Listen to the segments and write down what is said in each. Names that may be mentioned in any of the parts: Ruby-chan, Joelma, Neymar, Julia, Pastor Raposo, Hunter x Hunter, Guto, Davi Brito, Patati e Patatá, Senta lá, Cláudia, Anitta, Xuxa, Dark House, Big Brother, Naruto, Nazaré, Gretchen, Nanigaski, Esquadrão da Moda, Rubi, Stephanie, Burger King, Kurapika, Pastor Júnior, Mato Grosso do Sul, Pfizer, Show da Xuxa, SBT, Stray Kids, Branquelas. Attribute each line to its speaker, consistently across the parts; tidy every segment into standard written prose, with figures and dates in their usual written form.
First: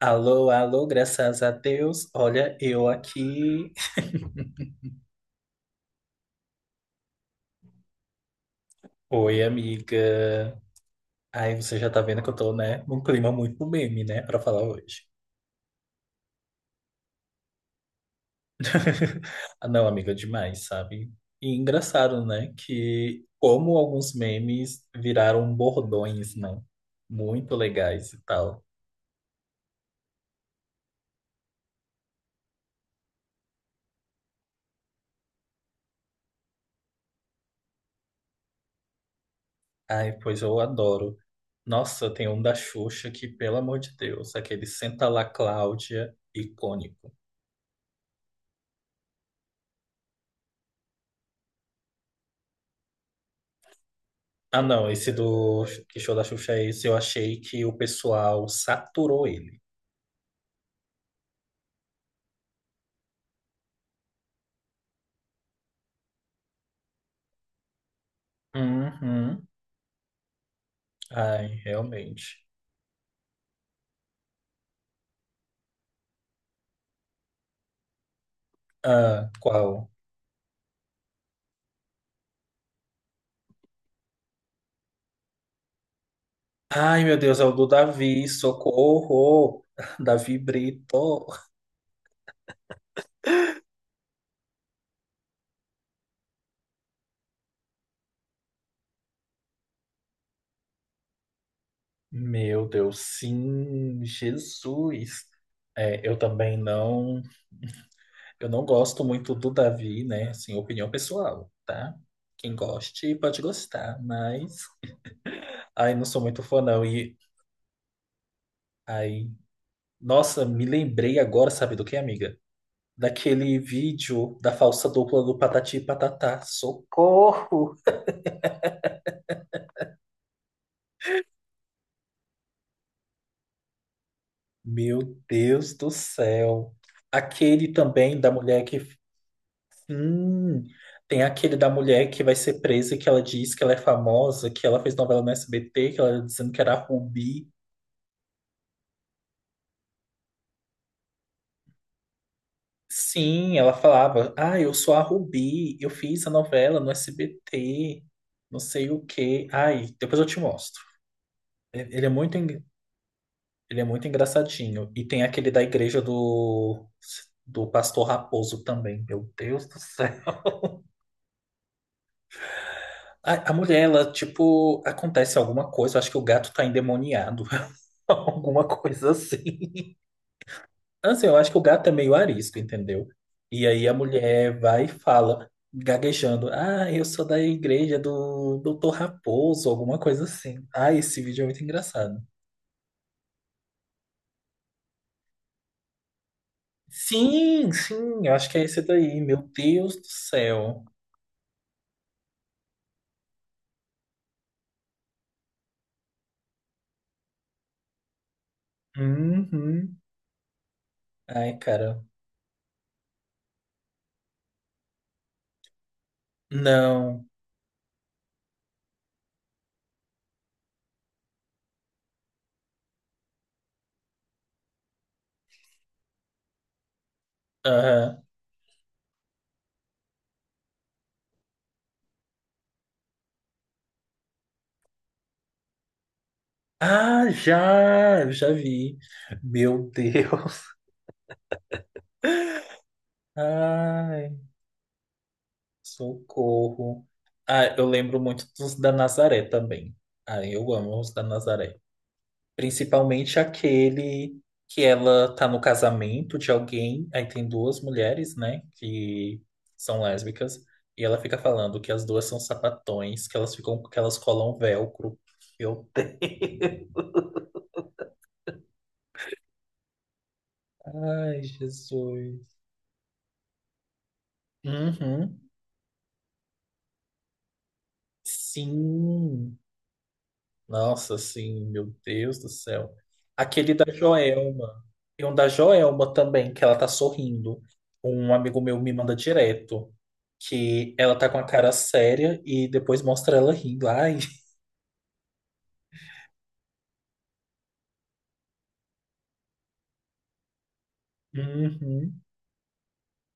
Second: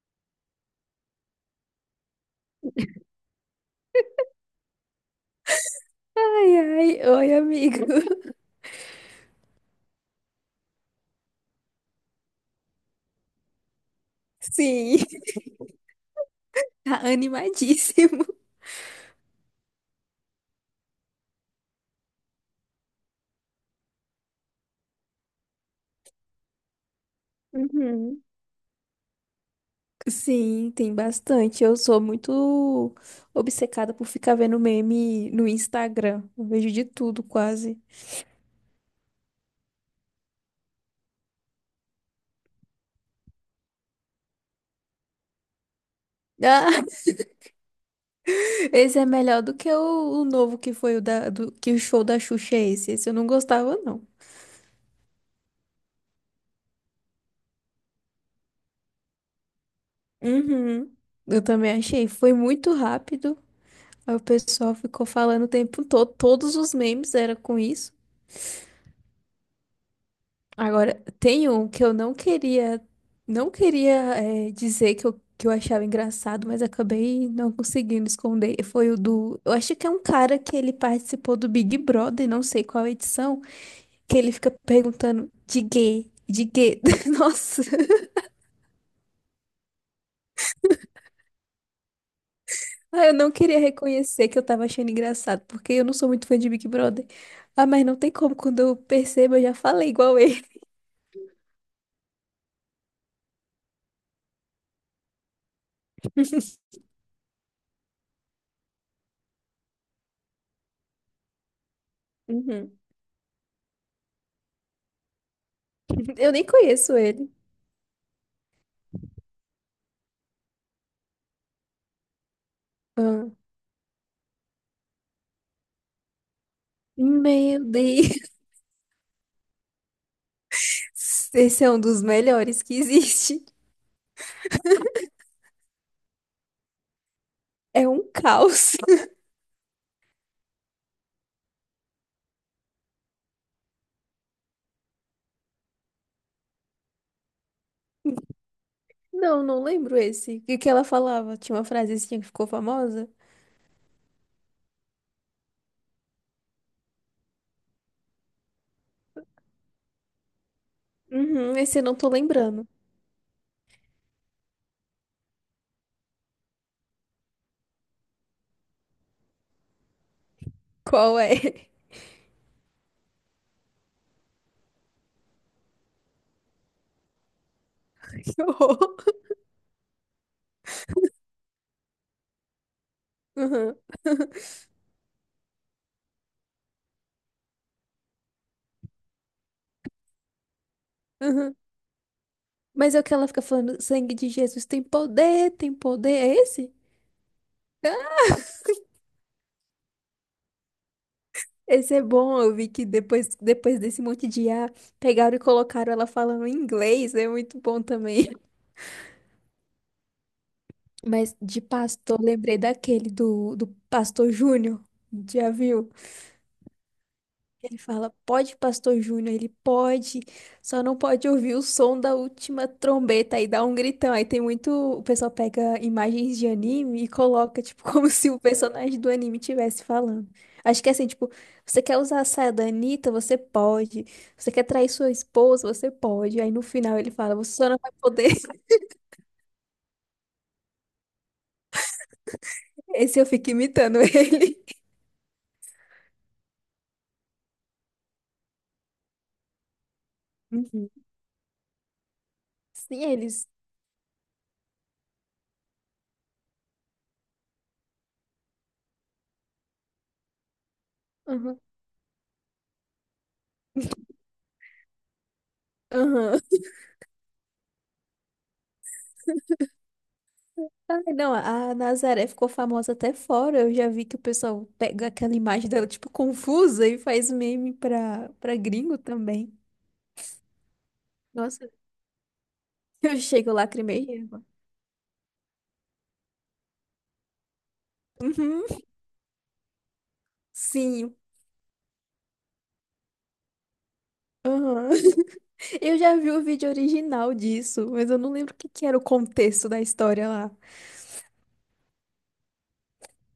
Speaker 1: Alô, alô, graças a Deus. Olha, eu aqui.
Speaker 2: Ai, ai, oi, amigo.
Speaker 1: Oi, amiga. Ai, você já tá vendo que eu tô, né, num clima muito meme, né, pra falar
Speaker 2: Sim,
Speaker 1: hoje.
Speaker 2: tá animadíssimo.
Speaker 1: Ah, não, amiga, demais, sabe? E engraçado, né, que como alguns memes viraram bordões, né? Muito legais e
Speaker 2: Uhum.
Speaker 1: tal.
Speaker 2: Sim, tem bastante. Eu sou muito obcecada por ficar vendo meme no Instagram. Eu vejo de tudo, quase.
Speaker 1: Ai, pois eu adoro. Nossa, tem um da Xuxa que, pelo amor de Deus, aquele Senta lá, Cláudia,
Speaker 2: Ah,
Speaker 1: icônico.
Speaker 2: esse é melhor do que o novo que foi o da, do, que o show da Xuxa é esse. Esse eu não gostava, não.
Speaker 1: Ah, não, esse do Que Show da Xuxa é esse, eu achei que o pessoal saturou ele.
Speaker 2: Uhum. Eu também achei. Foi muito rápido. Aí o pessoal ficou falando o tempo todo. Todos os memes era com isso.
Speaker 1: Uhum.
Speaker 2: Agora, tem
Speaker 1: Ai,
Speaker 2: um que eu não
Speaker 1: realmente.
Speaker 2: queria, não queria dizer que eu achava engraçado, mas acabei não conseguindo esconder. Foi o
Speaker 1: Ah,
Speaker 2: do. Eu acho que
Speaker 1: qual?
Speaker 2: é um cara que ele participou do Big Brother, não sei qual edição, que ele fica perguntando de gay, de gay.
Speaker 1: Ai, meu Deus, é o
Speaker 2: Nossa,
Speaker 1: do Davi, socorro! Davi Brito.
Speaker 2: ah, eu não queria reconhecer que eu tava achando engraçado, porque eu não sou muito fã de Big Brother. Ah, mas não tem como, quando eu percebo, eu já falei igual ele.
Speaker 1: Meu Deus, sim, Jesus. É, eu também não, eu não gosto muito do Davi, né? Assim, opinião pessoal, tá? Quem
Speaker 2: Uhum.
Speaker 1: goste pode gostar, mas ai, não sou
Speaker 2: Eu
Speaker 1: muito
Speaker 2: nem
Speaker 1: fã não.
Speaker 2: conheço
Speaker 1: E
Speaker 2: ele.
Speaker 1: ai Nossa, me lembrei agora, sabe do que, amiga?
Speaker 2: Ah.
Speaker 1: Daquele vídeo da falsa dupla do Patati e Patatá.
Speaker 2: Meu
Speaker 1: Socorro!
Speaker 2: Deus. Esse é um dos melhores que existe.
Speaker 1: Meu Deus do céu! Aquele
Speaker 2: É um
Speaker 1: também da mulher
Speaker 2: caos.
Speaker 1: que. Hum, tem aquele da mulher que vai ser presa e que ela diz que ela é famosa, que ela fez novela no SBT, que ela era dizendo que era a Rubi.
Speaker 2: Não, não lembro esse. E o que ela falava? Tinha uma frasezinha que ficou famosa?
Speaker 1: Sim, ela falava: Ah, eu sou a Rubi, eu fiz a novela no SBT, não sei o quê. Ai, depois eu te mostro.
Speaker 2: Uhum, esse eu não
Speaker 1: Ele
Speaker 2: tô
Speaker 1: é muito, en-
Speaker 2: lembrando.
Speaker 1: Ele é muito engraçadinho. E tem aquele da igreja do, do pastor Raposo também. Meu Deus do céu.
Speaker 2: Qual é?
Speaker 1: A mulher, ela, tipo, acontece alguma coisa. Eu acho que o gato tá endemoniado.
Speaker 2: Que
Speaker 1: Alguma coisa
Speaker 2: horror.
Speaker 1: assim. Assim, eu acho que o gato é meio arisco, entendeu? E
Speaker 2: Uhum,
Speaker 1: aí a mulher vai e fala, gaguejando: Ah, eu sou da igreja do Doutor Raposo, alguma coisa assim. Ah, esse vídeo é
Speaker 2: uhum.
Speaker 1: muito engraçado.
Speaker 2: Mas é o que ela fica falando, sangue de Jesus tem poder, tem poder. É esse?
Speaker 1: Sim, sim, eu acho que é esse daí. Meu Deus do céu.
Speaker 2: Esse é bom, eu vi que depois, depois desse monte de ah, pegaram e colocaram ela falando em inglês, é muito bom também.
Speaker 1: Uhum.
Speaker 2: Mas
Speaker 1: Ai,
Speaker 2: de
Speaker 1: cara.
Speaker 2: pastor, lembrei daquele do pastor Júnior, já viu?
Speaker 1: Não.
Speaker 2: Ele fala, pode, Pastor Júnior, ele pode, só não pode ouvir o som da última trombeta, aí dá um gritão. Aí tem muito, o pessoal pega imagens de anime e coloca, tipo, como
Speaker 1: Aham.
Speaker 2: se o personagem do anime estivesse falando. Acho que é assim, tipo, você quer usar a saia da Anitta, você pode. Você quer trair sua esposa, você pode. Aí no final ele
Speaker 1: Ah,
Speaker 2: fala, você só não vai
Speaker 1: já!
Speaker 2: poder.
Speaker 1: Eu já vi. Meu Deus.
Speaker 2: Esse eu fico imitando
Speaker 1: Ai,
Speaker 2: ele.
Speaker 1: socorro. Ah, eu lembro muito dos da Nazaré também. Ah, eu
Speaker 2: Uhum.
Speaker 1: amo os da Nazaré.
Speaker 2: Sim,
Speaker 1: Principalmente
Speaker 2: eles.
Speaker 1: aquele que ela tá no casamento de alguém. Aí tem duas mulheres, né? Que são lésbicas. E ela fica
Speaker 2: Aham,
Speaker 1: falando que as duas são sapatões, que elas ficam, que elas colam velcro. Meu
Speaker 2: aham,
Speaker 1: Deus.
Speaker 2: ai, não,
Speaker 1: Ai,
Speaker 2: a
Speaker 1: Jesus.
Speaker 2: Nazaré ficou famosa até fora. Eu já vi que o pessoal pega aquela
Speaker 1: Uhum.
Speaker 2: imagem dela, tipo, confusa e faz meme pra gringo também.
Speaker 1: Sim. Nossa, sim,
Speaker 2: Nossa,
Speaker 1: meu Deus do céu.
Speaker 2: eu chego,
Speaker 1: Aquele da
Speaker 2: lacrimei.
Speaker 1: Joelma. E um da Joelma também, que ela tá sorrindo. Um amigo
Speaker 2: Uhum,
Speaker 1: meu me manda direto. Que ela
Speaker 2: sim.
Speaker 1: tá com a cara séria e depois mostra ela rindo. Ai.
Speaker 2: Aham. Eu já vi o vídeo original disso, mas eu não lembro o que que era o contexto da história lá.
Speaker 1: Uhum.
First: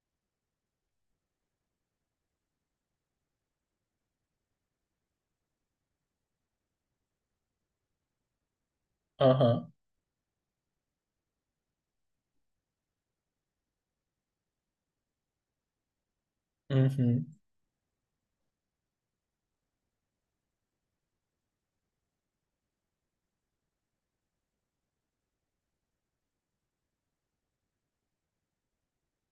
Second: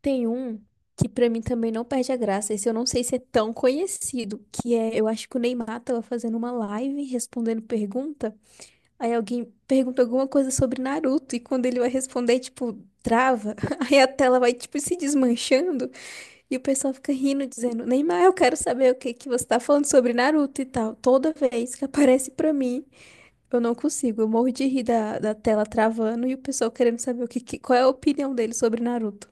Speaker 2: Tem um que pra mim também não perde a graça, esse eu não sei se é tão conhecido, que é, eu acho que o Neymar tava fazendo uma live respondendo pergunta. Aí alguém
Speaker 1: Aham.
Speaker 2: pergunta alguma coisa sobre Naruto e quando ele vai responder, tipo, trava. Aí a tela vai, tipo, se desmanchando e o pessoal fica
Speaker 1: Uhum.
Speaker 2: rindo, dizendo: Neymar, eu quero saber o que que você tá falando sobre Naruto e tal. Toda vez que aparece pra mim, eu não consigo. Eu morro de rir da tela travando e o pessoal querendo saber o que, qual é a opinião dele sobre Naruto.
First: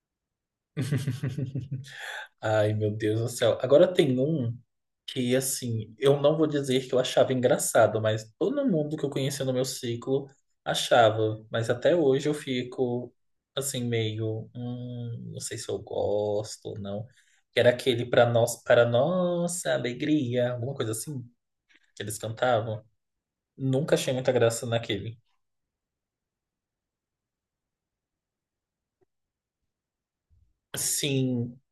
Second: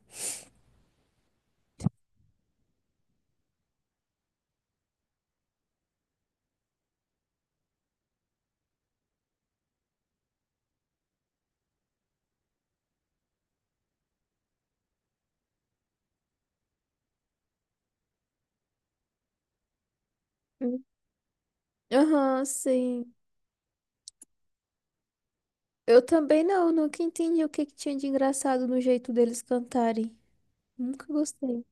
Speaker 1: Ai, meu Deus do céu. Agora tem um que, assim, eu não vou dizer que eu achava engraçado, mas todo mundo que eu conhecia no meu ciclo achava. Mas até hoje eu fico, assim, meio, não sei se eu gosto ou não. Que era aquele para nós, para nossa alegria, alguma
Speaker 2: Hum.
Speaker 1: coisa assim que eles
Speaker 2: Aham,
Speaker 1: cantavam.
Speaker 2: sim.
Speaker 1: Nunca achei muita graça naquele.
Speaker 2: Eu também não, nunca entendi o que que tinha de engraçado no jeito deles cantarem. Nunca
Speaker 1: Sim,
Speaker 2: gostei.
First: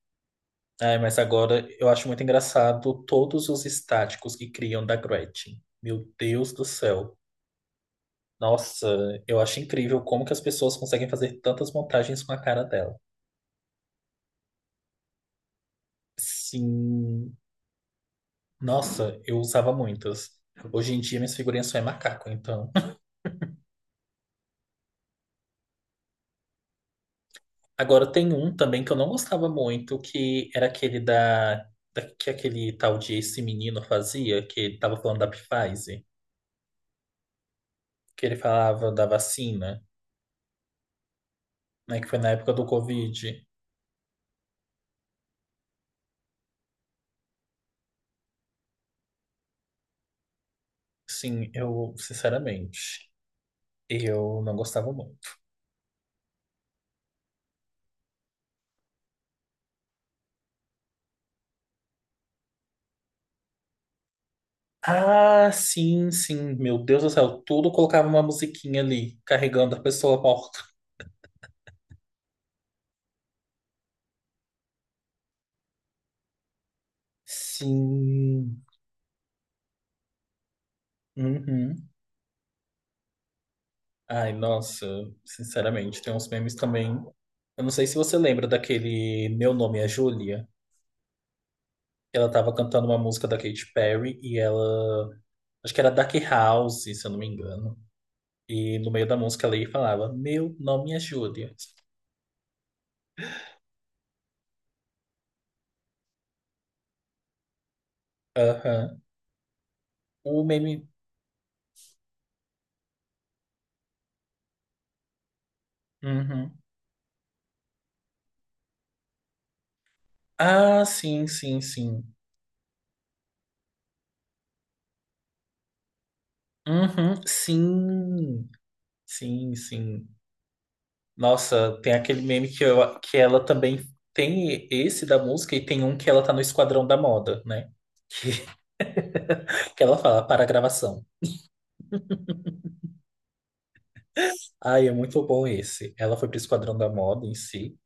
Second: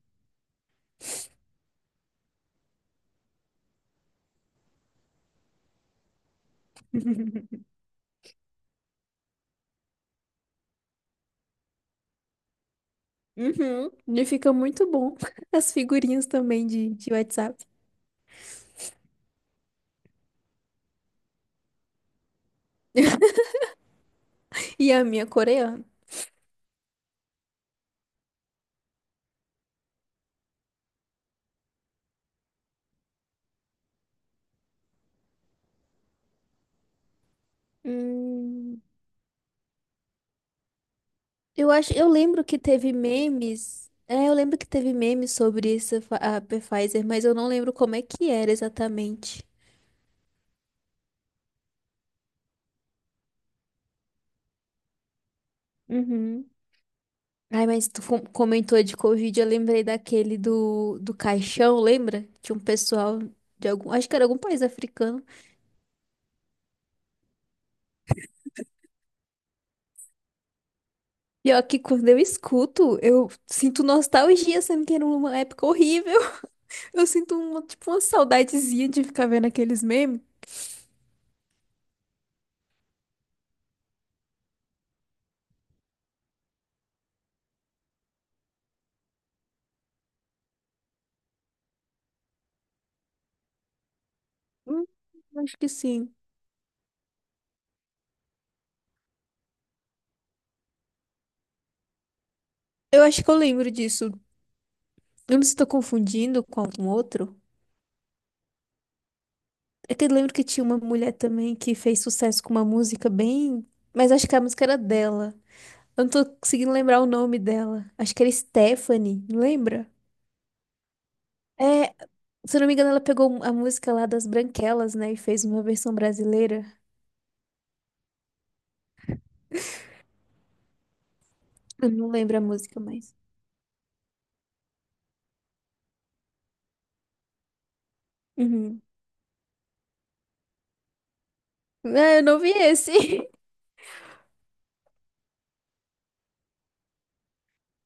Speaker 1: ai, mas agora eu acho muito engraçado todos os estáticos que criam da Gretchen. Meu Deus do céu. Nossa, eu acho incrível como que as pessoas conseguem fazer tantas montagens com a cara dela.
Speaker 2: Uhum. E fica muito bom. As figurinhas também de
Speaker 1: Sim.
Speaker 2: WhatsApp.
Speaker 1: Nossa, eu usava muitas. Hoje em dia minhas figurinhas só é macaco, então.
Speaker 2: E a minha é coreana.
Speaker 1: Agora tem um também que eu não gostava muito, que era aquele da, da que aquele tal de esse menino fazia, que ele tava falando da Pfizer, que ele
Speaker 2: Hum,
Speaker 1: falava da vacina,
Speaker 2: eu acho,
Speaker 1: né, que
Speaker 2: eu
Speaker 1: foi na
Speaker 2: lembro
Speaker 1: época
Speaker 2: que
Speaker 1: do
Speaker 2: teve
Speaker 1: Covid.
Speaker 2: memes. É, eu lembro que teve memes sobre essa a Pfizer, mas eu não lembro como é que era exatamente.
Speaker 1: Sim, eu, sinceramente, eu não gostava muito.
Speaker 2: Uhum. Ai, mas tu comentou de Covid, eu lembrei daquele do caixão, lembra? Tinha um pessoal de algum, acho que era algum país africano.
Speaker 1: Ah, sim, sim. Meu Deus do céu, tudo colocava uma musiquinha ali, carregando a pessoa morta.
Speaker 2: Pior que quando eu escuto, eu sinto nostalgia, sendo que era uma época horrível. Eu sinto uma, tipo, uma
Speaker 1: Sim.
Speaker 2: saudadezinha de ficar vendo aqueles memes.
Speaker 1: Uhum. Ai, nossa, sinceramente, tem uns memes também. Eu não sei se você lembra daquele Meu Nome é Julia. Ela tava cantando uma música da Katy Perry e
Speaker 2: Hum,
Speaker 1: ela.
Speaker 2: acho que
Speaker 1: Acho que era Dark
Speaker 2: sim.
Speaker 1: House, se eu não me engano. E no meio da música ela ia e falava: Meu nome é Julia.
Speaker 2: Eu acho que eu lembro disso. Eu não sei se tô confundindo com algum outro.
Speaker 1: Aham.
Speaker 2: É que eu lembro
Speaker 1: O
Speaker 2: que tinha uma
Speaker 1: meme.
Speaker 2: mulher também que fez sucesso com uma música bem. Mas acho que a música era dela. Eu não tô
Speaker 1: Uhum.
Speaker 2: conseguindo lembrar o nome dela. Acho que era Stephanie, não lembra?
Speaker 1: Ah, sim, sim,
Speaker 2: É,
Speaker 1: sim.
Speaker 2: se eu não me engano, ela pegou a música lá das Branquelas, né? E fez uma versão brasileira.
Speaker 1: Uhum, sim, sim, sim. Nossa,
Speaker 2: Eu
Speaker 1: tem
Speaker 2: não
Speaker 1: aquele
Speaker 2: lembro a
Speaker 1: meme que,
Speaker 2: música
Speaker 1: eu, que
Speaker 2: mais.
Speaker 1: ela também tem esse da música e tem um que ela tá no Esquadrão da Moda, né? Que,
Speaker 2: Uhum.
Speaker 1: que ela fala para a gravação.
Speaker 2: Ah, eu não vi esse.
Speaker 1: Ai, é muito bom esse. Ela foi pro Esquadrão da Moda em si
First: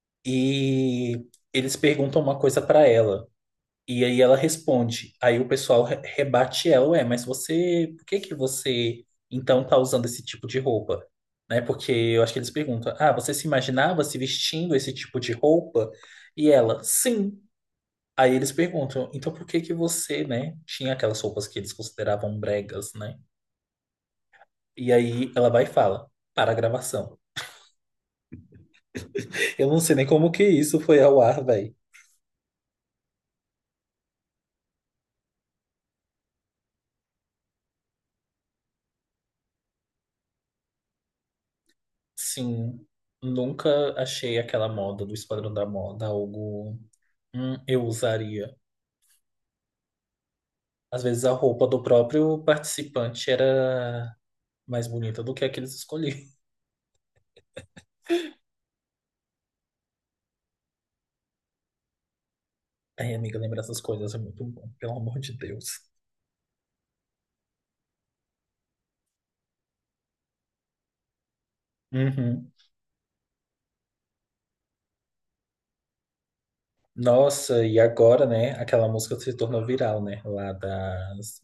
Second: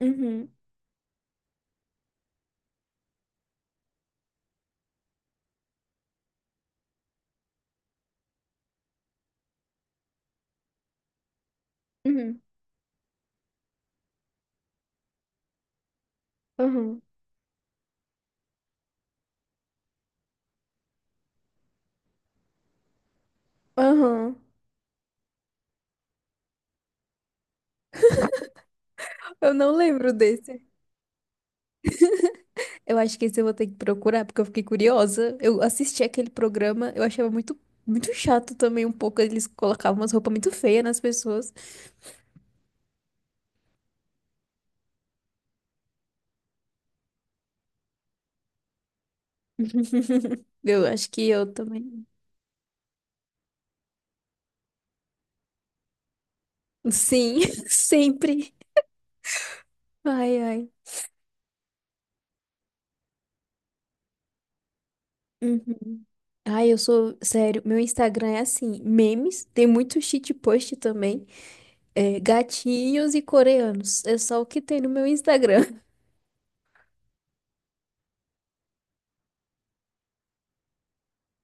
Speaker 2: Uhum,
Speaker 1: e eles perguntam uma coisa pra ela. E aí ela responde. Aí o pessoal rebate ela, ué, mas você, por que que você então tá usando esse tipo de roupa? Né? Porque eu acho que
Speaker 2: uhum,
Speaker 1: eles perguntam: "Ah, você se imaginava se vestindo esse tipo de roupa?" E ela:
Speaker 2: uhum.
Speaker 1: "Sim." Aí eles perguntam: "Então por que que você, né, tinha aquelas roupas que eles consideravam bregas, né?"
Speaker 2: Aham.
Speaker 1: E aí ela vai e fala: "Para a gravação."
Speaker 2: Eu
Speaker 1: Eu
Speaker 2: não
Speaker 1: não sei nem
Speaker 2: lembro
Speaker 1: como que
Speaker 2: desse.
Speaker 1: isso foi ao ar, velho.
Speaker 2: Eu acho que esse eu vou ter que procurar, porque eu fiquei curiosa. Eu assisti aquele programa, eu achava muito, muito chato também um pouco. Eles colocavam umas roupas muito feias nas pessoas.
Speaker 1: Sim, nunca achei aquela moda do Esquadrão da Moda algo eu usaria.
Speaker 2: Eu
Speaker 1: Às
Speaker 2: acho que
Speaker 1: vezes a
Speaker 2: eu
Speaker 1: roupa do
Speaker 2: também.
Speaker 1: próprio participante era mais bonita do que a que eles escolhiam.
Speaker 2: Sim, sempre. Ai, ai.
Speaker 1: Ai, amiga, lembrar essas coisas é muito bom, pelo amor de Deus.
Speaker 2: Uhum. Ai, eu sou. Sério, meu Instagram é assim: memes, tem muito cheat post também. É,
Speaker 1: Uhum.
Speaker 2: gatinhos e coreanos. É só o que tem no meu Instagram.
Speaker 1: Nossa, e agora, né? Aquela música se tornou viral, né? Lá das.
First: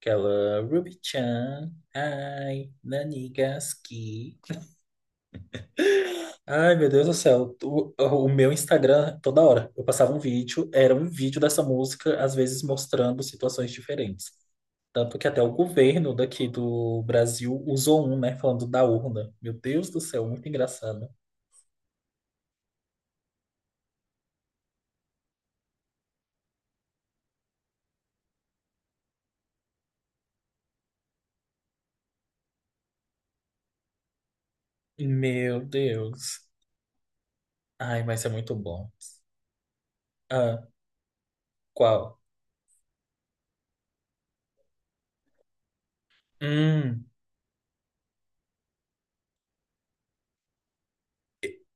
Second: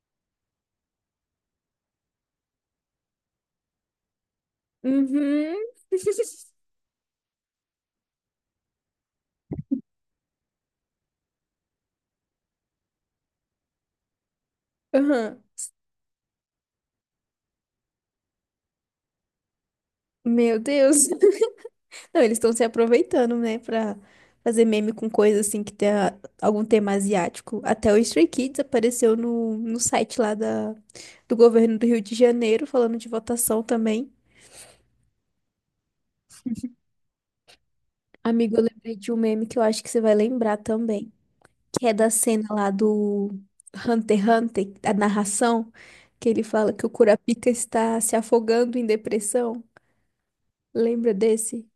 Speaker 1: Aquela Ruby-chan, ai, Nanigaski.
Speaker 2: Uhum.
Speaker 1: Ai, meu Deus do céu. O meu Instagram, toda hora, eu passava um vídeo, era um vídeo dessa música, às vezes mostrando situações diferentes. Tanto que
Speaker 2: Aham.
Speaker 1: até o governo daqui do Brasil usou um, né? Falando da urna. Meu Deus do céu, muito
Speaker 2: Meu
Speaker 1: engraçado.
Speaker 2: Deus. Não, eles estão se aproveitando, né, pra fazer meme com coisa assim que tem algum tema asiático. Até o Stray Kids apareceu no site lá da, do governo do Rio de Janeiro, falando de votação também.
Speaker 1: Meu Deus. Ai, mas é muito
Speaker 2: Amigo, eu
Speaker 1: bom.
Speaker 2: lembrei de um meme que eu acho que você vai lembrar
Speaker 1: Ah,
Speaker 2: também, que é da
Speaker 1: qual?
Speaker 2: cena lá do Hunter x Hunter, a narração, que ele fala que o
Speaker 1: Hum,
Speaker 2: Kurapika está se afogando em depressão. Lembra desse?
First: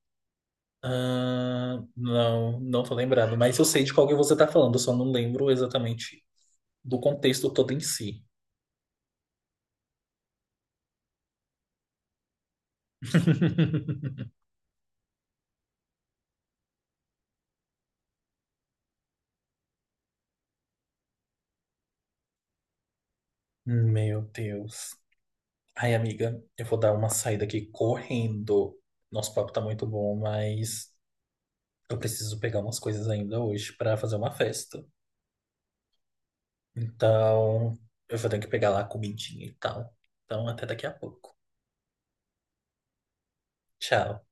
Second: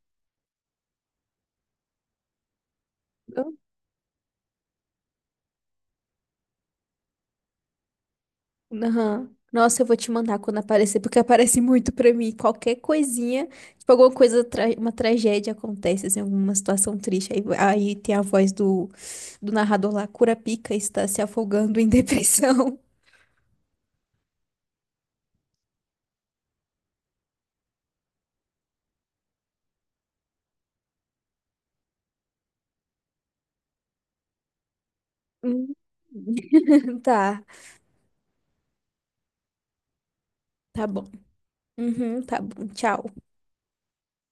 Speaker 1: ah, não, não tô lembrado. Mas eu sei de qual que você tá falando, eu só não lembro exatamente do contexto todo em si.
Speaker 2: Aham. Nossa, eu vou te mandar quando aparecer, porque aparece muito pra mim. Qualquer coisinha, tipo, alguma coisa, uma tragédia acontece, assim, alguma situação triste. Aí, tem a voz do, do narrador lá, Curapica está se afogando em depressão.
Speaker 1: Meu Deus. Ai, amiga, eu vou dar uma saída aqui correndo. Nosso papo tá muito bom, mas eu preciso pegar umas coisas ainda hoje pra fazer uma festa.
Speaker 2: Hum. Tá,
Speaker 1: Então, eu vou ter que pegar lá a comidinha e tal. Então, até daqui
Speaker 2: tá
Speaker 1: a
Speaker 2: bom.
Speaker 1: pouco.
Speaker 2: Uhum, tá bom. Tchau.
Speaker 1: Tchau.